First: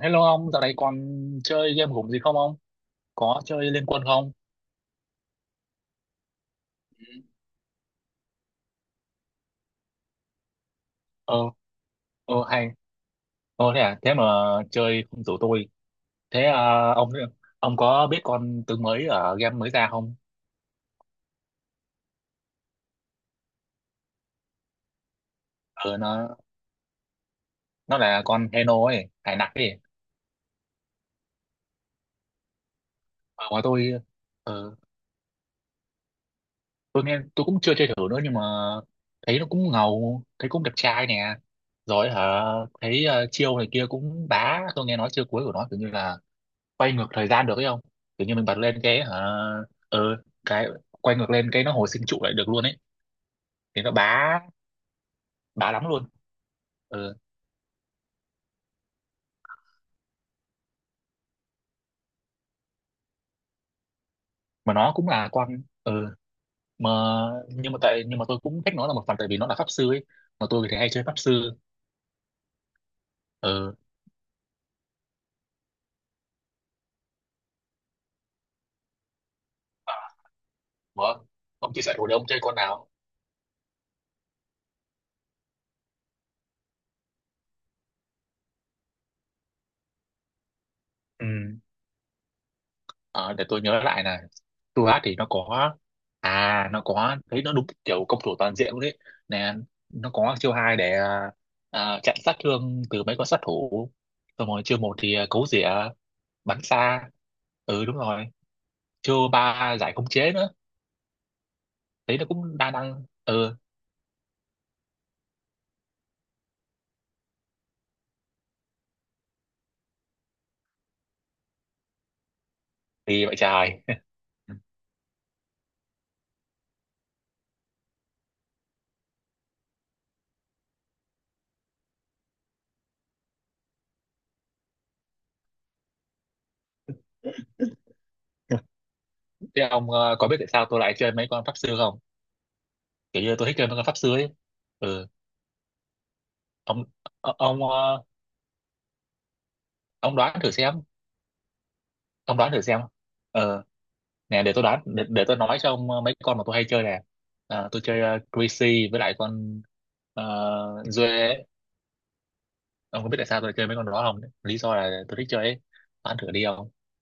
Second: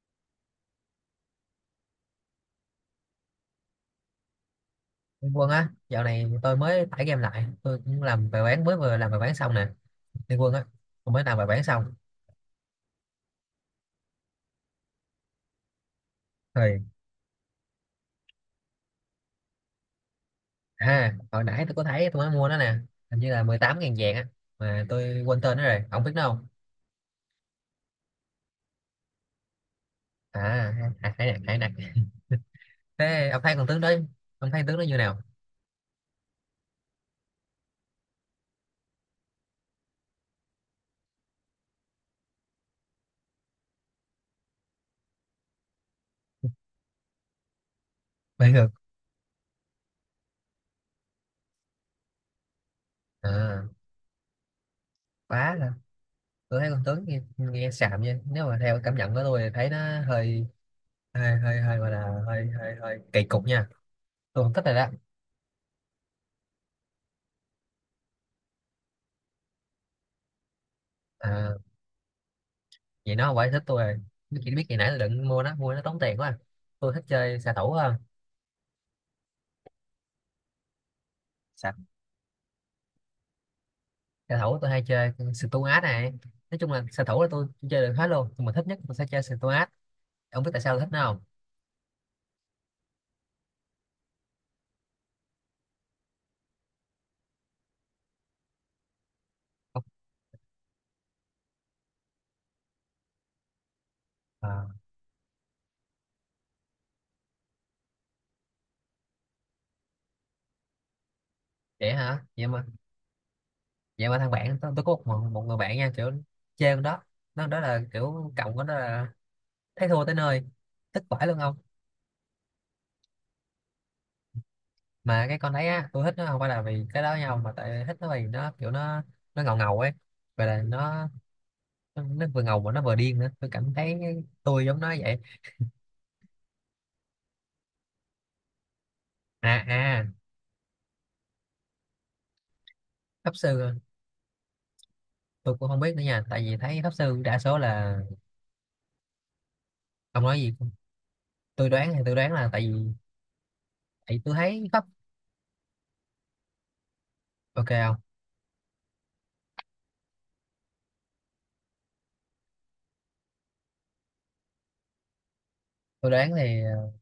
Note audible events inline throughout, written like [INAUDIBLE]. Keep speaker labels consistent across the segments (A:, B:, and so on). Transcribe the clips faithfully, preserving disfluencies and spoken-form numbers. A: Hello ông, dạo này còn chơi game gủng gì không ông? Có chơi Liên Quân không?
B: Liên Quân á, dạo này tôi mới tải
A: Ừ.
B: game lại, tôi cũng làm bài bán mới vừa làm bài bán xong nè, Liên Quân á, tôi mới
A: Ờ,
B: làm bài bán xong.
A: ờ hay. Ờ thế à, thế mà chơi không rủ tôi. Thế
B: Rồi,
A: à, ông ông có biết con tướng mới ở game mới ra không?
B: à, hồi nãy tôi có thấy tôi mới mua nó nè, hình như là mười tám nghìn vàng á, mà tôi quên tên nó rồi,
A: Ờ
B: ông biết nó
A: nó
B: không?
A: nó là con Heno ấy, hải nặc ấy.
B: À, hãy nè, hãy nè. Thế ông
A: Ờ,
B: thấy
A: mà
B: con tướng đó,
A: tôi
B: ông thấy
A: ờ,
B: tướng đó như nào?
A: tôi nghe tôi cũng chưa chơi thử nữa nhưng mà thấy nó cũng ngầu, thấy cũng đẹp trai nè. Rồi hả, thấy ờ, chiêu này kia cũng bá, tôi nghe nói chiêu cuối của nó kiểu như là quay ngược thời gian được ấy không? Kiểu như mình
B: Bây
A: bật
B: giờ,
A: lên cái hả? ờ cái quay ngược lên cái nó hồi sinh trụ lại được luôn ấy,
B: à,
A: thì nó bá
B: quá là,
A: bá lắm luôn.
B: tôi thấy con tướng
A: Ừ.
B: nghe, nghe xàm nha, nếu mà theo cảm nhận của tôi thì thấy nó hơi, hơi, hơi, hơi gọi là hơi, hơi, hơi kỳ cục nha, tôi không thích
A: Mà
B: rồi đó.
A: nó cũng là con ừ. mà nhưng mà tại nhưng mà tôi cũng thích nó là một phần tại vì nó là pháp sư ấy, mà tôi thì hay chơi pháp sư.
B: À, vậy nó quả thích
A: Ừ.
B: tôi rồi. Biết biết ngày nãy tôi định mua nó mua nó tốn tiền quá à. Tôi thích chơi xạ thủ hơn.
A: Ờ. Ủa, ông chia
B: Sao?
A: sẻ hồi đấy ông chơi con nào?
B: Xạ thủ tôi hay chơi Stuart này. Nói chung là xạ thủ là tôi chơi được hết luôn, nhưng mà thích nhất tôi sẽ chơi Stuart. Ông biết tại sao tôi thích nó không?
A: Ừ. Ờ, để tôi nhớ lại nè. Tôi hát thì nó có, à nó có, thấy nó đúng kiểu công thủ toàn diện luôn đấy nè.
B: Không.
A: Nó có chiêu hai để à, à, chặn sát thương từ mấy con sát thủ, xong
B: Ờ,
A: rồi chiêu một thì à, cấu rỉa, bắn xa. Ừ đúng rồi, chiêu ba giải khống chế nữa,
B: vậy
A: thấy
B: hả,
A: nó
B: vậy
A: cũng
B: mà
A: đa năng. Ừ
B: vậy mà thằng bạn tôi, tôi có một, một người bạn nha, kiểu chơi con đó, nó đó là kiểu cộng con đó là thấy thua tới nơi, thích vãi luôn không.
A: thì vậy trời. [LAUGHS]
B: Mà cái con đấy á, tôi thích nó không phải là vì cái đó nhau, mà tại thích nó vì nó kiểu nó nó ngầu ngầu ấy, và là nó, nó, nó vừa ngầu mà nó vừa điên nữa, tôi cảm thấy tôi giống nó vậy. À
A: Thế ông
B: à,
A: ờ, có biết tại sao tôi lại chơi mấy con pháp sư không? Kiểu như
B: pháp
A: tôi thích chơi
B: sư
A: mấy con pháp sư ấy. Ừ.
B: tôi cũng không biết nữa nha, tại vì thấy
A: ông
B: pháp sư
A: ờ,
B: đa số
A: ông
B: là.
A: ờ, ông
B: Ông
A: đoán
B: nói
A: thử
B: gì?
A: xem.
B: Tôi đoán thì tôi đoán
A: Ông
B: là
A: đoán
B: tại
A: thử xem.
B: vì
A: Ờ
B: tại tôi
A: nè, để
B: thấy
A: tôi đoán,
B: pháp.
A: để, để tôi nói cho ông ờ, mấy con mà tôi hay chơi nè.
B: Ok
A: À, tôi
B: không?
A: chơi ờ, Greasy với lại con uh, Duê ấy. Ông có biết tại sao tôi lại chơi mấy con đó không? Lý do là tôi thích chơi ấy.
B: Tôi
A: Đoán thử
B: đoán
A: đi
B: thì
A: ông.
B: ờ,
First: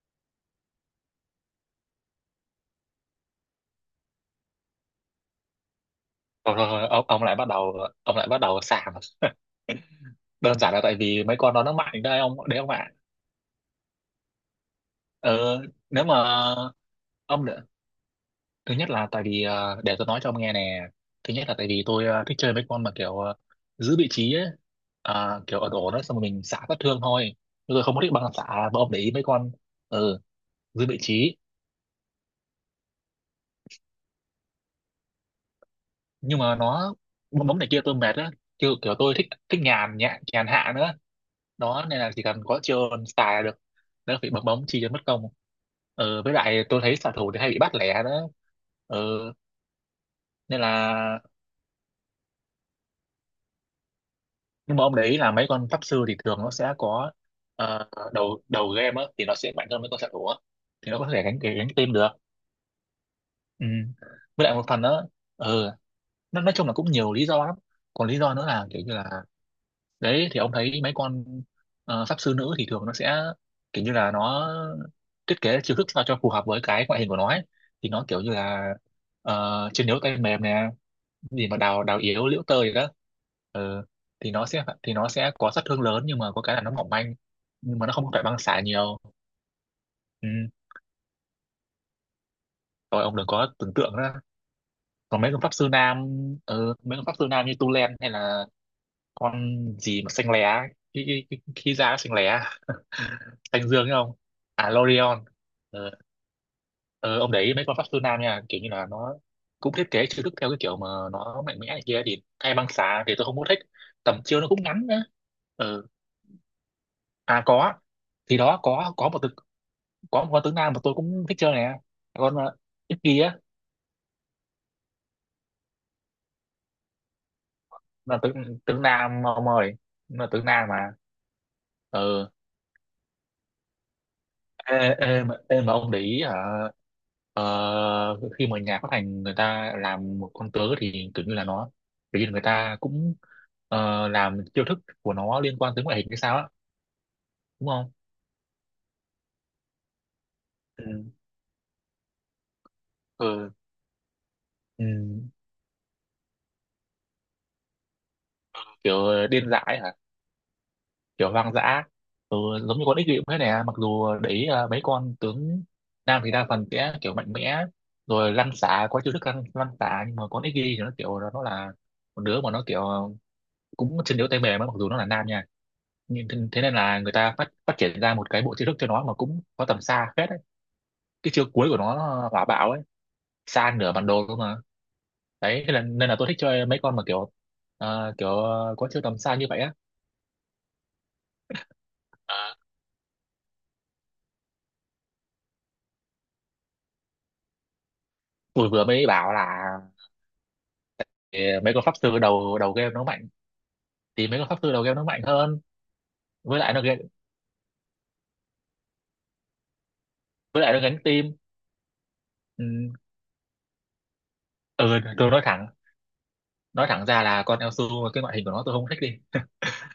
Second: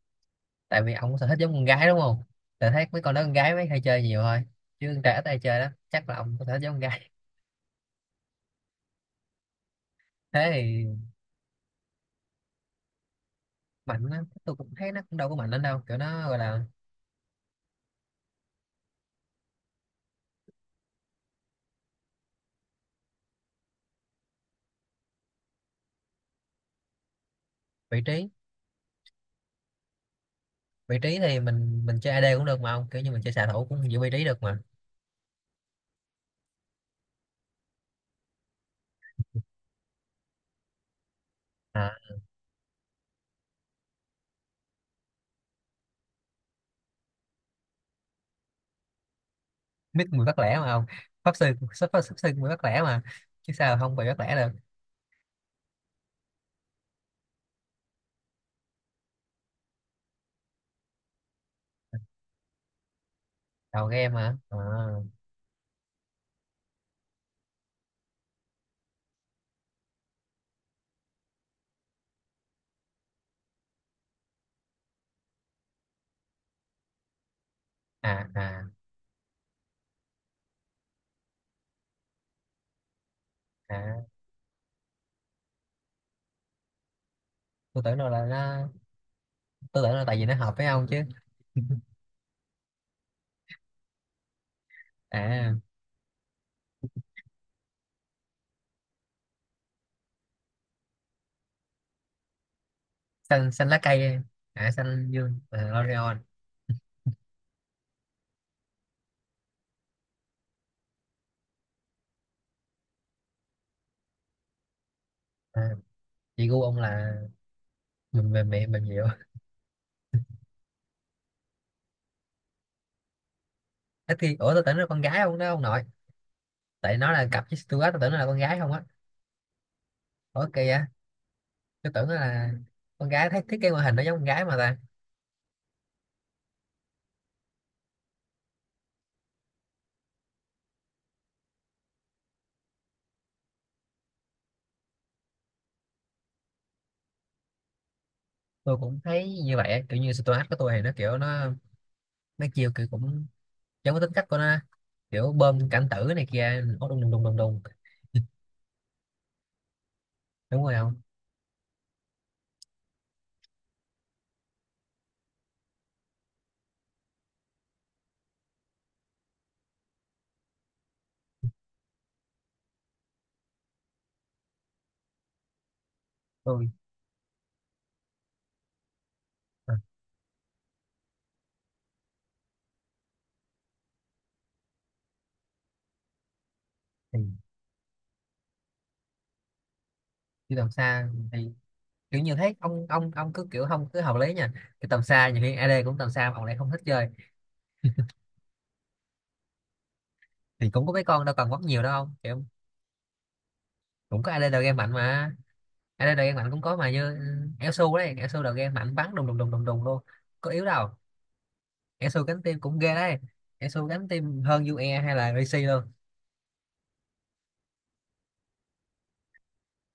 B: tại vì ông sở thích giống con gái đúng không? Tôi thấy mấy con đó con gái mới hay chơi nhiều thôi, chứ con trai ít hay chơi đó, chắc là ông có sở
A: Thôi,
B: thích
A: thôi,
B: giống con
A: thôi, ông
B: gái.
A: ông lại bắt đầu. Ông lại bắt đầu sảng. [LAUGHS]
B: [LAUGHS] Thế
A: Đơn giản là
B: thì
A: tại vì mấy con đó nó mạnh đấy ông, đấy ông ạ.
B: mạnh á, tôi cũng thấy nó cũng đâu có mạnh lắm
A: Ờ,
B: đâu, kiểu
A: nếu mà
B: nó gọi là
A: ông Thứ nhất là tại vì ờ, để tôi nói cho ông nghe nè. Thứ nhất là tại vì tôi ờ, thích chơi mấy con mà kiểu ờ, giữ vị trí ấy. à, kiểu ở đổ đó xong rồi mình xả sát thương thôi. Chứ tôi không
B: vị
A: có thích
B: trí.
A: băng xả, mà ông để ý mấy con. Ừ, giữ
B: Vị
A: vị
B: trí
A: trí.
B: thì mình mình chơi A D cũng được mà ông, kiểu như mình chơi xạ thủ cũng giữ vị trí được mà.
A: Nhưng mà nó bóng bóng này kia tôi mệt á. Kiểu, kiểu tôi thích thích nhàn nhẹ nhàn hạ nữa, đó
B: À,
A: nên là chỉ cần có chiêu xài là được, đỡ phải bấm bóng chi cho mất công. Ừ, với lại tôi thấy xạ thủ thì hay bị bắt lẻ đó. Ừ,
B: mít mùi bắt lẻ
A: nên
B: mà
A: là
B: không. Pháp sư, pháp, pháp, pháp sư mùi bắt lẻ mà, chứ sao không bị bắt lẻ được.
A: nhưng mà ông đấy, là mấy con pháp sư thì thường nó sẽ có ờ, đầu đầu game á thì nó sẽ mạnh hơn mấy con xạ thủ á, thì nó có thể gánh gánh team được. Ừ.
B: Đầu game mà
A: Với lại
B: à.
A: một phần nữa. Ừ, nó nói chung là cũng nhiều lý do lắm. Còn lý do nữa là kiểu như là đấy thì ông thấy mấy con ờ, pháp sư nữ thì thường nó sẽ kiểu như là nó thiết kế chiêu thức sao cho phù hợp với cái ngoại hình của nó ấy. Thì nó kiểu
B: À
A: như
B: à,
A: là ờ, chiến đấu tay mềm nè, gì mà đào đào yếu liễu tơi đó. Ừ.
B: à.
A: thì nó sẽ thì nó sẽ có sát thương lớn nhưng mà có cái là nó mỏng manh, nhưng
B: Tôi
A: mà nó
B: tưởng
A: không
B: đâu
A: có phải
B: là
A: băng xả
B: nó,
A: nhiều.
B: tôi tưởng là tại vì
A: Ừ.
B: nó hợp với ông chứ. [LAUGHS]
A: Rồi ông đừng có tưởng tượng đó. Còn mấy con pháp
B: À
A: sư nam. Ừ, mấy con pháp sư nam như tu len hay là con gì mà xanh lé, cái cái cái, cái da nó xanh lé.
B: xanh
A: [LAUGHS]
B: xanh
A: Xanh
B: lá
A: dương ấy không?
B: cây. À
A: À
B: xanh
A: Lorion.
B: dương à,
A: Ừ.
B: L'Oreal.
A: Ừ, ông để ý mấy con pháp sư nam nha kiểu như là nó cũng thiết kế chiêu thức theo cái kiểu mà nó mạnh mẽ này kia thì hay băng xả, thì tôi không có thích. Tầm chiêu nó cũng ngắn nữa.
B: À,
A: Ừ.
B: chị gu ông là
A: À có,
B: mềm
A: thì
B: mềm
A: đó
B: mềm mềm
A: có
B: dịu.
A: có một tướng, có một con tướng nam mà tôi cũng thích chơi nè. Con ờ, ít kia á,
B: Ít khi ủa, tôi tưởng nó là con gái ông, đó ông nội. Tại nó là cặp với Stuart tôi tưởng nó
A: là
B: là con
A: tướng
B: gái không
A: tướng
B: á.
A: nam mà ông ơi. Là tướng
B: Ủa kỳ
A: nam mà.
B: vậy, tôi tưởng nó
A: Ừ.
B: là con gái, thấy thiết kế ngoại hình nó giống con gái mà ta.
A: ê, ê, mà, ê mà ông để ý hả? ờ, khi mà nhà phát hành người ta làm một con tướng thì kiểu như là nó, kiểu như là người ta cũng ờ, làm chiêu thức của nó liên quan tới ngoại hình hay sao á, đúng không?
B: Tôi cũng thấy như vậy á, kiểu như Stuart của tôi thì nó
A: Ừ.
B: kiểu nó mấy chiêu kiểu cũng
A: Ừ.
B: giống cái tính cách của nó á.
A: Ừ,
B: Kiểu bơm cảnh tử này kia nó đùng đùng đùng đùng đùng.
A: kiểu ờ, điên dại hả?
B: Đúng rồi không.
A: Kiểu hoang dã. Ừ, giống như con ích bịu thế này à. Mặc dù đấy, à mấy con tướng nam thì đa phần sẽ kiểu mạnh mẽ, rồi lăn xả có chiêu thức lăn, lăn xả nhưng mà con ích thì nó kiểu nó là một đứa mà nó kiểu cũng chân yếu tay mềm á, mặc dù nó là nam nha. Nhưng thế thế
B: Tôi
A: nên là người ta phát phát triển ra một cái bộ chiêu thức cho nó mà cũng có
B: à,
A: tầm xa phết ấy. Cái chiêu cuối của nó hỏa bạo ấy, xa nửa bản đồ cơ mà. Đấy thế là, nên là tôi thích chơi mấy con mà
B: thì
A: kiểu à, kiểu có chiêu tầm xa như vậy á.
B: đi tầm xa thì kiểu như thế,
A: Ờ,
B: ông ông ông cứ kiểu không cứ hợp lý nha. Cái tầm xa nhiều khi A D cũng tầm xa mà ông lại không thích chơi.
A: tôi vừa mới bảo là
B: Thì cũng có mấy con đâu
A: thì
B: cần bóc
A: mấy
B: nhiều
A: con pháp
B: đâu không
A: sư
B: kiểu.
A: đầu đầu game nó mạnh,
B: Cũng
A: thì
B: có
A: mấy con
B: A D
A: pháp
B: đầu game
A: sư đầu
B: mạnh
A: game nó mạnh
B: mà.
A: hơn.
B: A D đầu game mạnh
A: với
B: cũng
A: lại
B: có
A: nó
B: mà,
A: gánh-
B: như ừ, Elsu đấy, Elsu đầu game mạnh bắn đùng đùng đùng đùng đùng luôn, có
A: với
B: yếu
A: lại nó
B: đâu.
A: gánh team.
B: Elsu cánh tim
A: Ừ,
B: cũng ghê đấy. Elsu cánh tim hơn u e
A: ừ
B: hay
A: tôi
B: là
A: nói
B: rê xê
A: thẳng
B: luôn.
A: nói thẳng ra là con Elsu cái ngoại hình của nó tôi không thích đi.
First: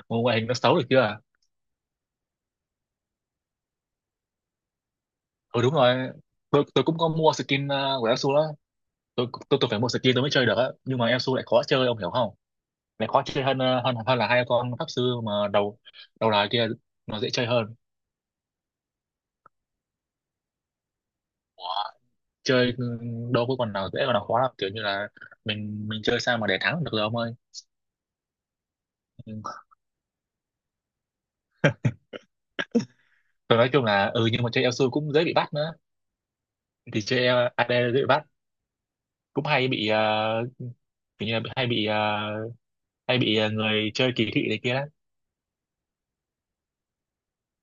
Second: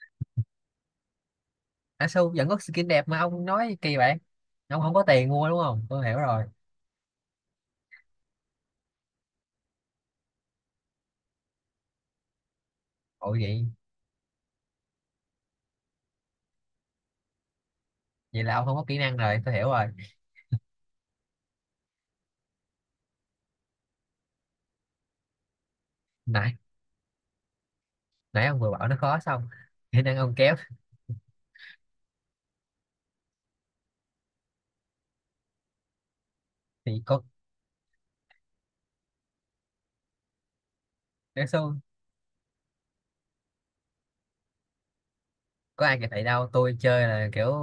A: Một ngoại hình nó xấu được chưa?
B: Á su vẫn có skin đẹp mà ông nói kỳ vậy, ông không có tiền mua đúng
A: Ừ đúng
B: không, tôi
A: rồi.
B: hiểu rồi.
A: Tôi, tôi cũng có mua skin ờ, của Elsu đó. Tôi, tôi tôi phải mua skin tôi mới chơi được á, nhưng mà Elsu lại khó chơi ông hiểu không? Lại khó
B: Ủa
A: chơi hơn
B: vậy,
A: ờ, hơn hơn là hai con pháp sư mà đầu đầu là kia. Nó dễ chơi hơn.
B: vậy là ông không có kỹ năng rồi, tôi hiểu rồi.
A: Chơi ừ, đâu có còn nào dễ còn nào khó lắm, kiểu như là mình mình chơi sao mà
B: nãy
A: để thắng được rồi ông ơi.
B: nãy ông vừa bảo nó khó
A: Ừ.
B: xong, [LAUGHS] kỹ năng ông kém.
A: Rồi nói chung là ừ, nhưng mà chơi Elsu cũng dễ bị bắt nữa.
B: Thì
A: Thì
B: có
A: chơi a đê dễ bị bắt, cũng hay bị ờ, kiểu như là
B: á
A: hay
B: su.
A: bị ờ, hay bị ờ, người chơi kỳ thị này kia lắm.
B: Có ai kịp thầy đâu, tôi chơi là kiểu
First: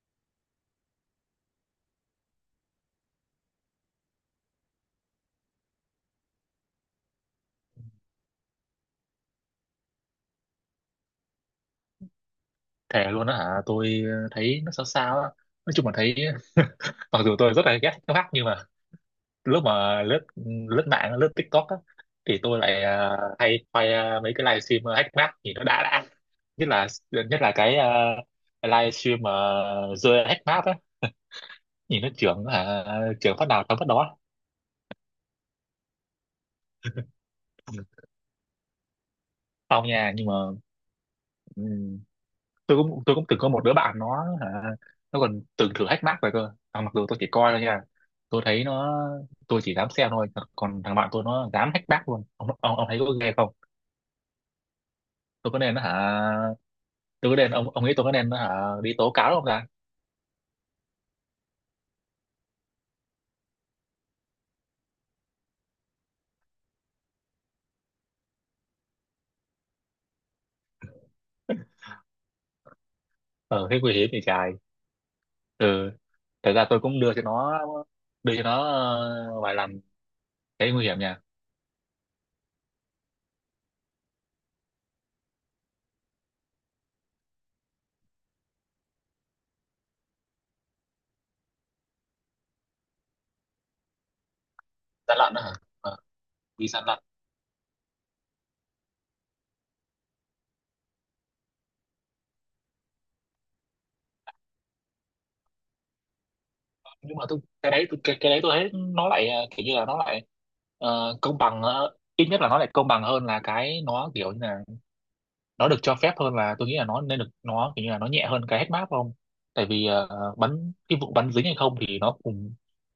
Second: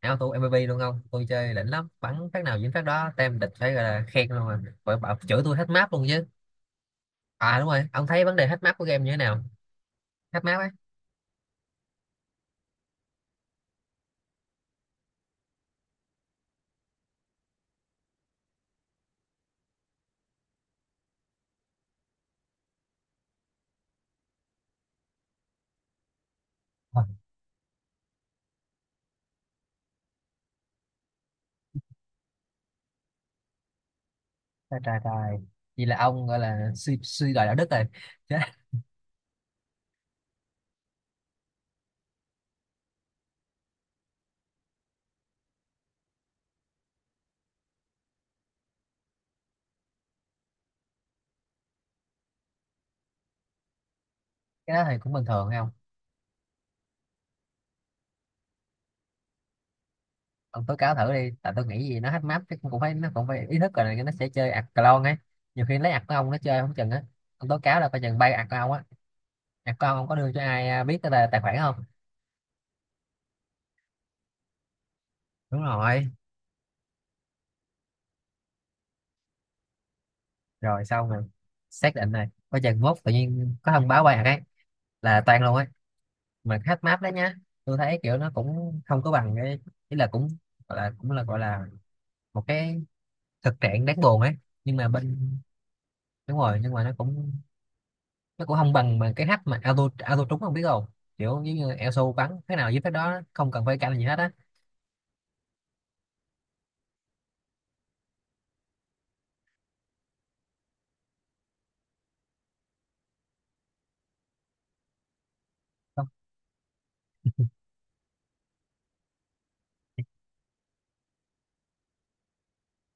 B: auto M V P luôn không, tôi chơi đỉnh lắm, bắn phát nào dính phát đó, tem địch phải gọi là khen luôn, mà phải bảo chửi tôi hết map luôn chứ. À đúng rồi, ông thấy vấn đề hết map của game như thế nào? Hết map á.
A: Thề luôn đó hả? Tôi thấy nó sao sao á. Nói chung là thấy, mặc dù tôi rất là ghét nó hack nhưng mà lúc mà lướt lướt mạng, lướt TikTok á thì tôi lại ờ, hay quay ờ, mấy cái livestream hack map thì nó đã đã. Nhất là
B: Ờ,
A: nhất là cái uh, livestream mà rơi hack map á, nhìn nó trưởng hả? Trưởng phát nào thắng phát đó.
B: trời trời trời, vậy là ông gọi là suy suy đồi đạo đức rồi cái.
A: Xong nha, nhưng mà. Ừ. tôi cũng tôi cũng từng có một đứa bạn nó hả, nó còn từng thử hack Mac rồi cơ à. Mặc dù tôi chỉ coi thôi nha, tôi thấy nó tôi chỉ dám xem thôi. Còn thằng bạn tôi nó dám hack Mac luôn. Ông ông, ông thấy có ghê không?
B: Cái đó thì cũng bình thường
A: Tôi
B: thấy
A: có
B: không.
A: nên nó hả tôi có nên Ông ông nghĩ tôi có nên nó hả, đi tố cáo không ta?
B: Ông tố cáo thử đi, tại tôi nghĩ gì nó hack map chứ, cũng phải nó cũng phải ý thức rồi này, nó sẽ chơi ạc clone ấy. Nhiều khi lấy ạc của ông nó chơi không chừng á. Ông tố cáo là coi chừng bay ạc của ông á. Ạc của ông ông có đưa cho ai à, biết cái tài tài khoản không?
A: Ờ thế nguy hiểm thì trời.
B: Đúng
A: Ừ,
B: rồi.
A: thật ra tôi cũng đưa cho nó, đưa cho nó ờ, vài lần, thấy
B: Rồi
A: nguy hiểm
B: xong
A: nha.
B: rồi, xác định này, coi chừng mốt tự nhiên có thông báo bay ạc ấy, là toan luôn ấy. Mà hack map đấy nhá, tôi thấy kiểu nó cũng không có bằng cái ý là cũng gọi là cũng là gọi là một cái thực trạng đáng buồn ấy, nhưng mà
A: Gian lận
B: bên
A: đó hả? ờ,
B: đúng rồi
A: đi
B: nhưng mà
A: gian
B: nó
A: lận.
B: cũng, nó cũng không bằng bằng cái hack mà auto auto trúng không biết không, kiểu giống như E S O bắn thế nào giết cái đó không cần phải canh gì hết á.
A: Nhưng mà tôi cái đấy tôi cái, cái đấy tôi thấy nó lại ờ, kiểu như là nó lại ờ, công bằng, ờ, ít nhất là nó lại công bằng hơn là cái nó kiểu như là nó được cho
B: Không.
A: phép hơn, là tôi nghĩ là nó nên được,
B: [LAUGHS]
A: nó kiểu như là nó nhẹ hơn cái head map không? Tại vì ờ, bắn cái vụ bắn dính hay không thì nó cùng,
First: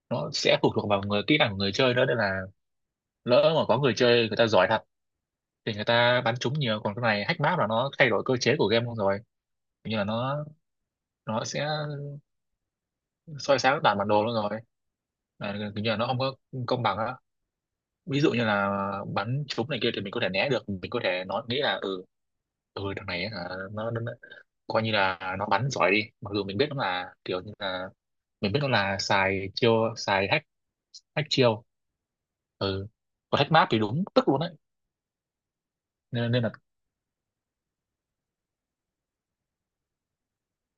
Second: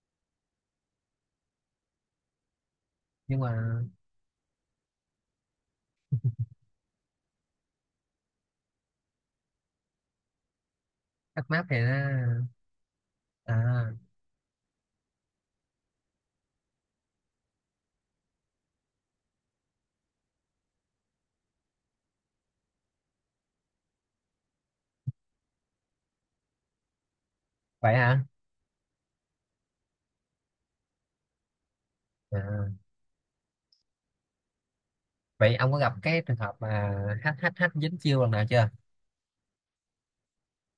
A: nó sẽ phụ thuộc vào người kỹ năng của người chơi nữa, nên là
B: Nhưng
A: lỡ mà có
B: mà
A: người chơi người ta giỏi thật thì người ta bắn trúng nhiều. Còn cái này hack map là nó thay đổi cơ chế của game luôn rồi, kiểu như là nó nó
B: hack map
A: sẽ
B: thì nó
A: soi sáng
B: à.
A: toàn bản đồ luôn rồi. Là kiểu như là nó không có công bằng á. Ví dụ như là bắn trúng này kia thì mình có thể né được, mình có thể nói nghĩ là ừ, ừ thằng này ấy hả, nó, nó, nó coi như là nó bắn giỏi đi, mặc dù mình biết nó là kiểu như là
B: Vậy hả.
A: mình biết nó là xài chiêu, xài hack, hack chiêu.
B: À.
A: Ừ, còn hack map thì đúng tức luôn đấy.
B: Vậy ông có gặp cái
A: nên,
B: trường
A: nên là
B: hợp mà hack hack hack dính chiêu lần nào chưa?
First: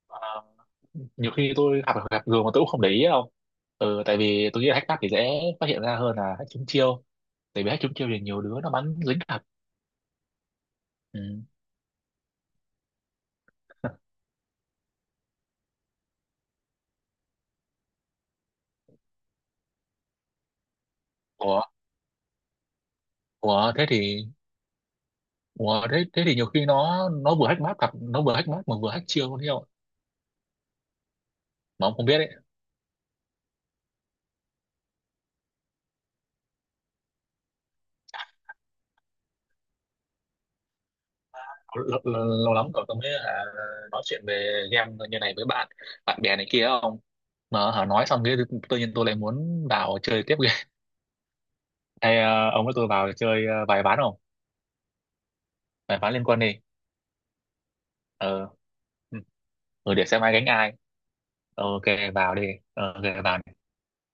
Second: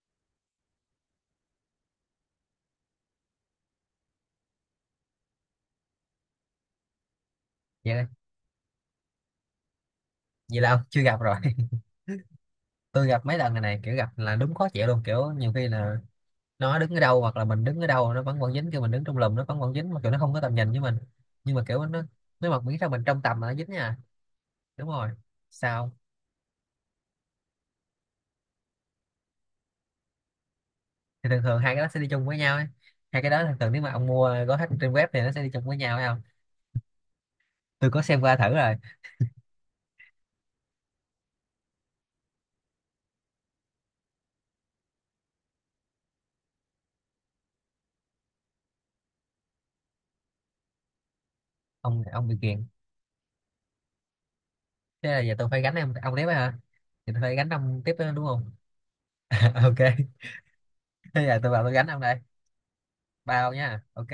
A: à, nhiều khi tôi gặp gặp gường mà tôi cũng không để ý đâu. Ừ, tại vì tôi nghĩ là hack map thì dễ phát hiện ra hơn là hack trúng chiêu, tại vì hack trúng
B: Vậy
A: chiêu thì nhiều đứa nó bắn dính thật.
B: vậy là ông chưa gặp
A: Ừ.
B: rồi. [LAUGHS] Tôi gặp mấy lần này này, kiểu
A: [LAUGHS]
B: gặp là đúng khó chịu luôn, kiểu nhiều khi là nó đứng ở đâu hoặc là mình đứng ở đâu nó vẫn còn dính, kêu mình đứng trong lùm nó vẫn còn dính, mà kiểu nó không có tầm nhìn với mình, nhưng
A: Ủa,
B: mà kiểu nó, nếu mà miễn sao mình trong tầm là nó dính
A: ủa thế
B: nha.
A: thì.
B: Đúng rồi.
A: Ủa,
B: Sao?
A: thế, thế thì nhiều khi nó nó vừa hack map cặp nó vừa hack map mà vừa hack chiêu luôn, hiểu không?
B: Thì thường thường hai cái
A: Mà
B: đó
A: ông
B: sẽ
A: không
B: đi
A: biết
B: chung
A: đấy.
B: với nhau ấy. Hai cái đó thường thường nếu mà ông mua gói hết trên web thì nó sẽ đi chung với nhau phải không, tôi có xem qua thử rồi.
A: Lâu, lâu, lâu lắm rồi tôi mới hả nói chuyện về game như này với bạn bạn bè này kia không. Mà hả nói xong cái tự nhiên tôi lại muốn vào chơi tiếp game.
B: Ông
A: Hay
B: ông bị
A: ờ, ông
B: kiện,
A: với tôi vào chơi ờ, vài ván không?
B: thế là giờ tôi phải gánh em
A: Vài ván
B: ông
A: liên
B: tiếp á
A: quân
B: hả,
A: đi.
B: thì tôi phải gánh ông tiếp đó, đúng
A: Ờ.
B: không.
A: Ừ.
B: [LAUGHS]
A: Ừ,
B: Ok.
A: để xem ai gánh ai.
B: Thế giờ tôi vào
A: Ờ,
B: tôi
A: ok
B: gánh ông đây.
A: vào đi. Ờ, ok vào
B: Bao
A: đi.
B: nha ok.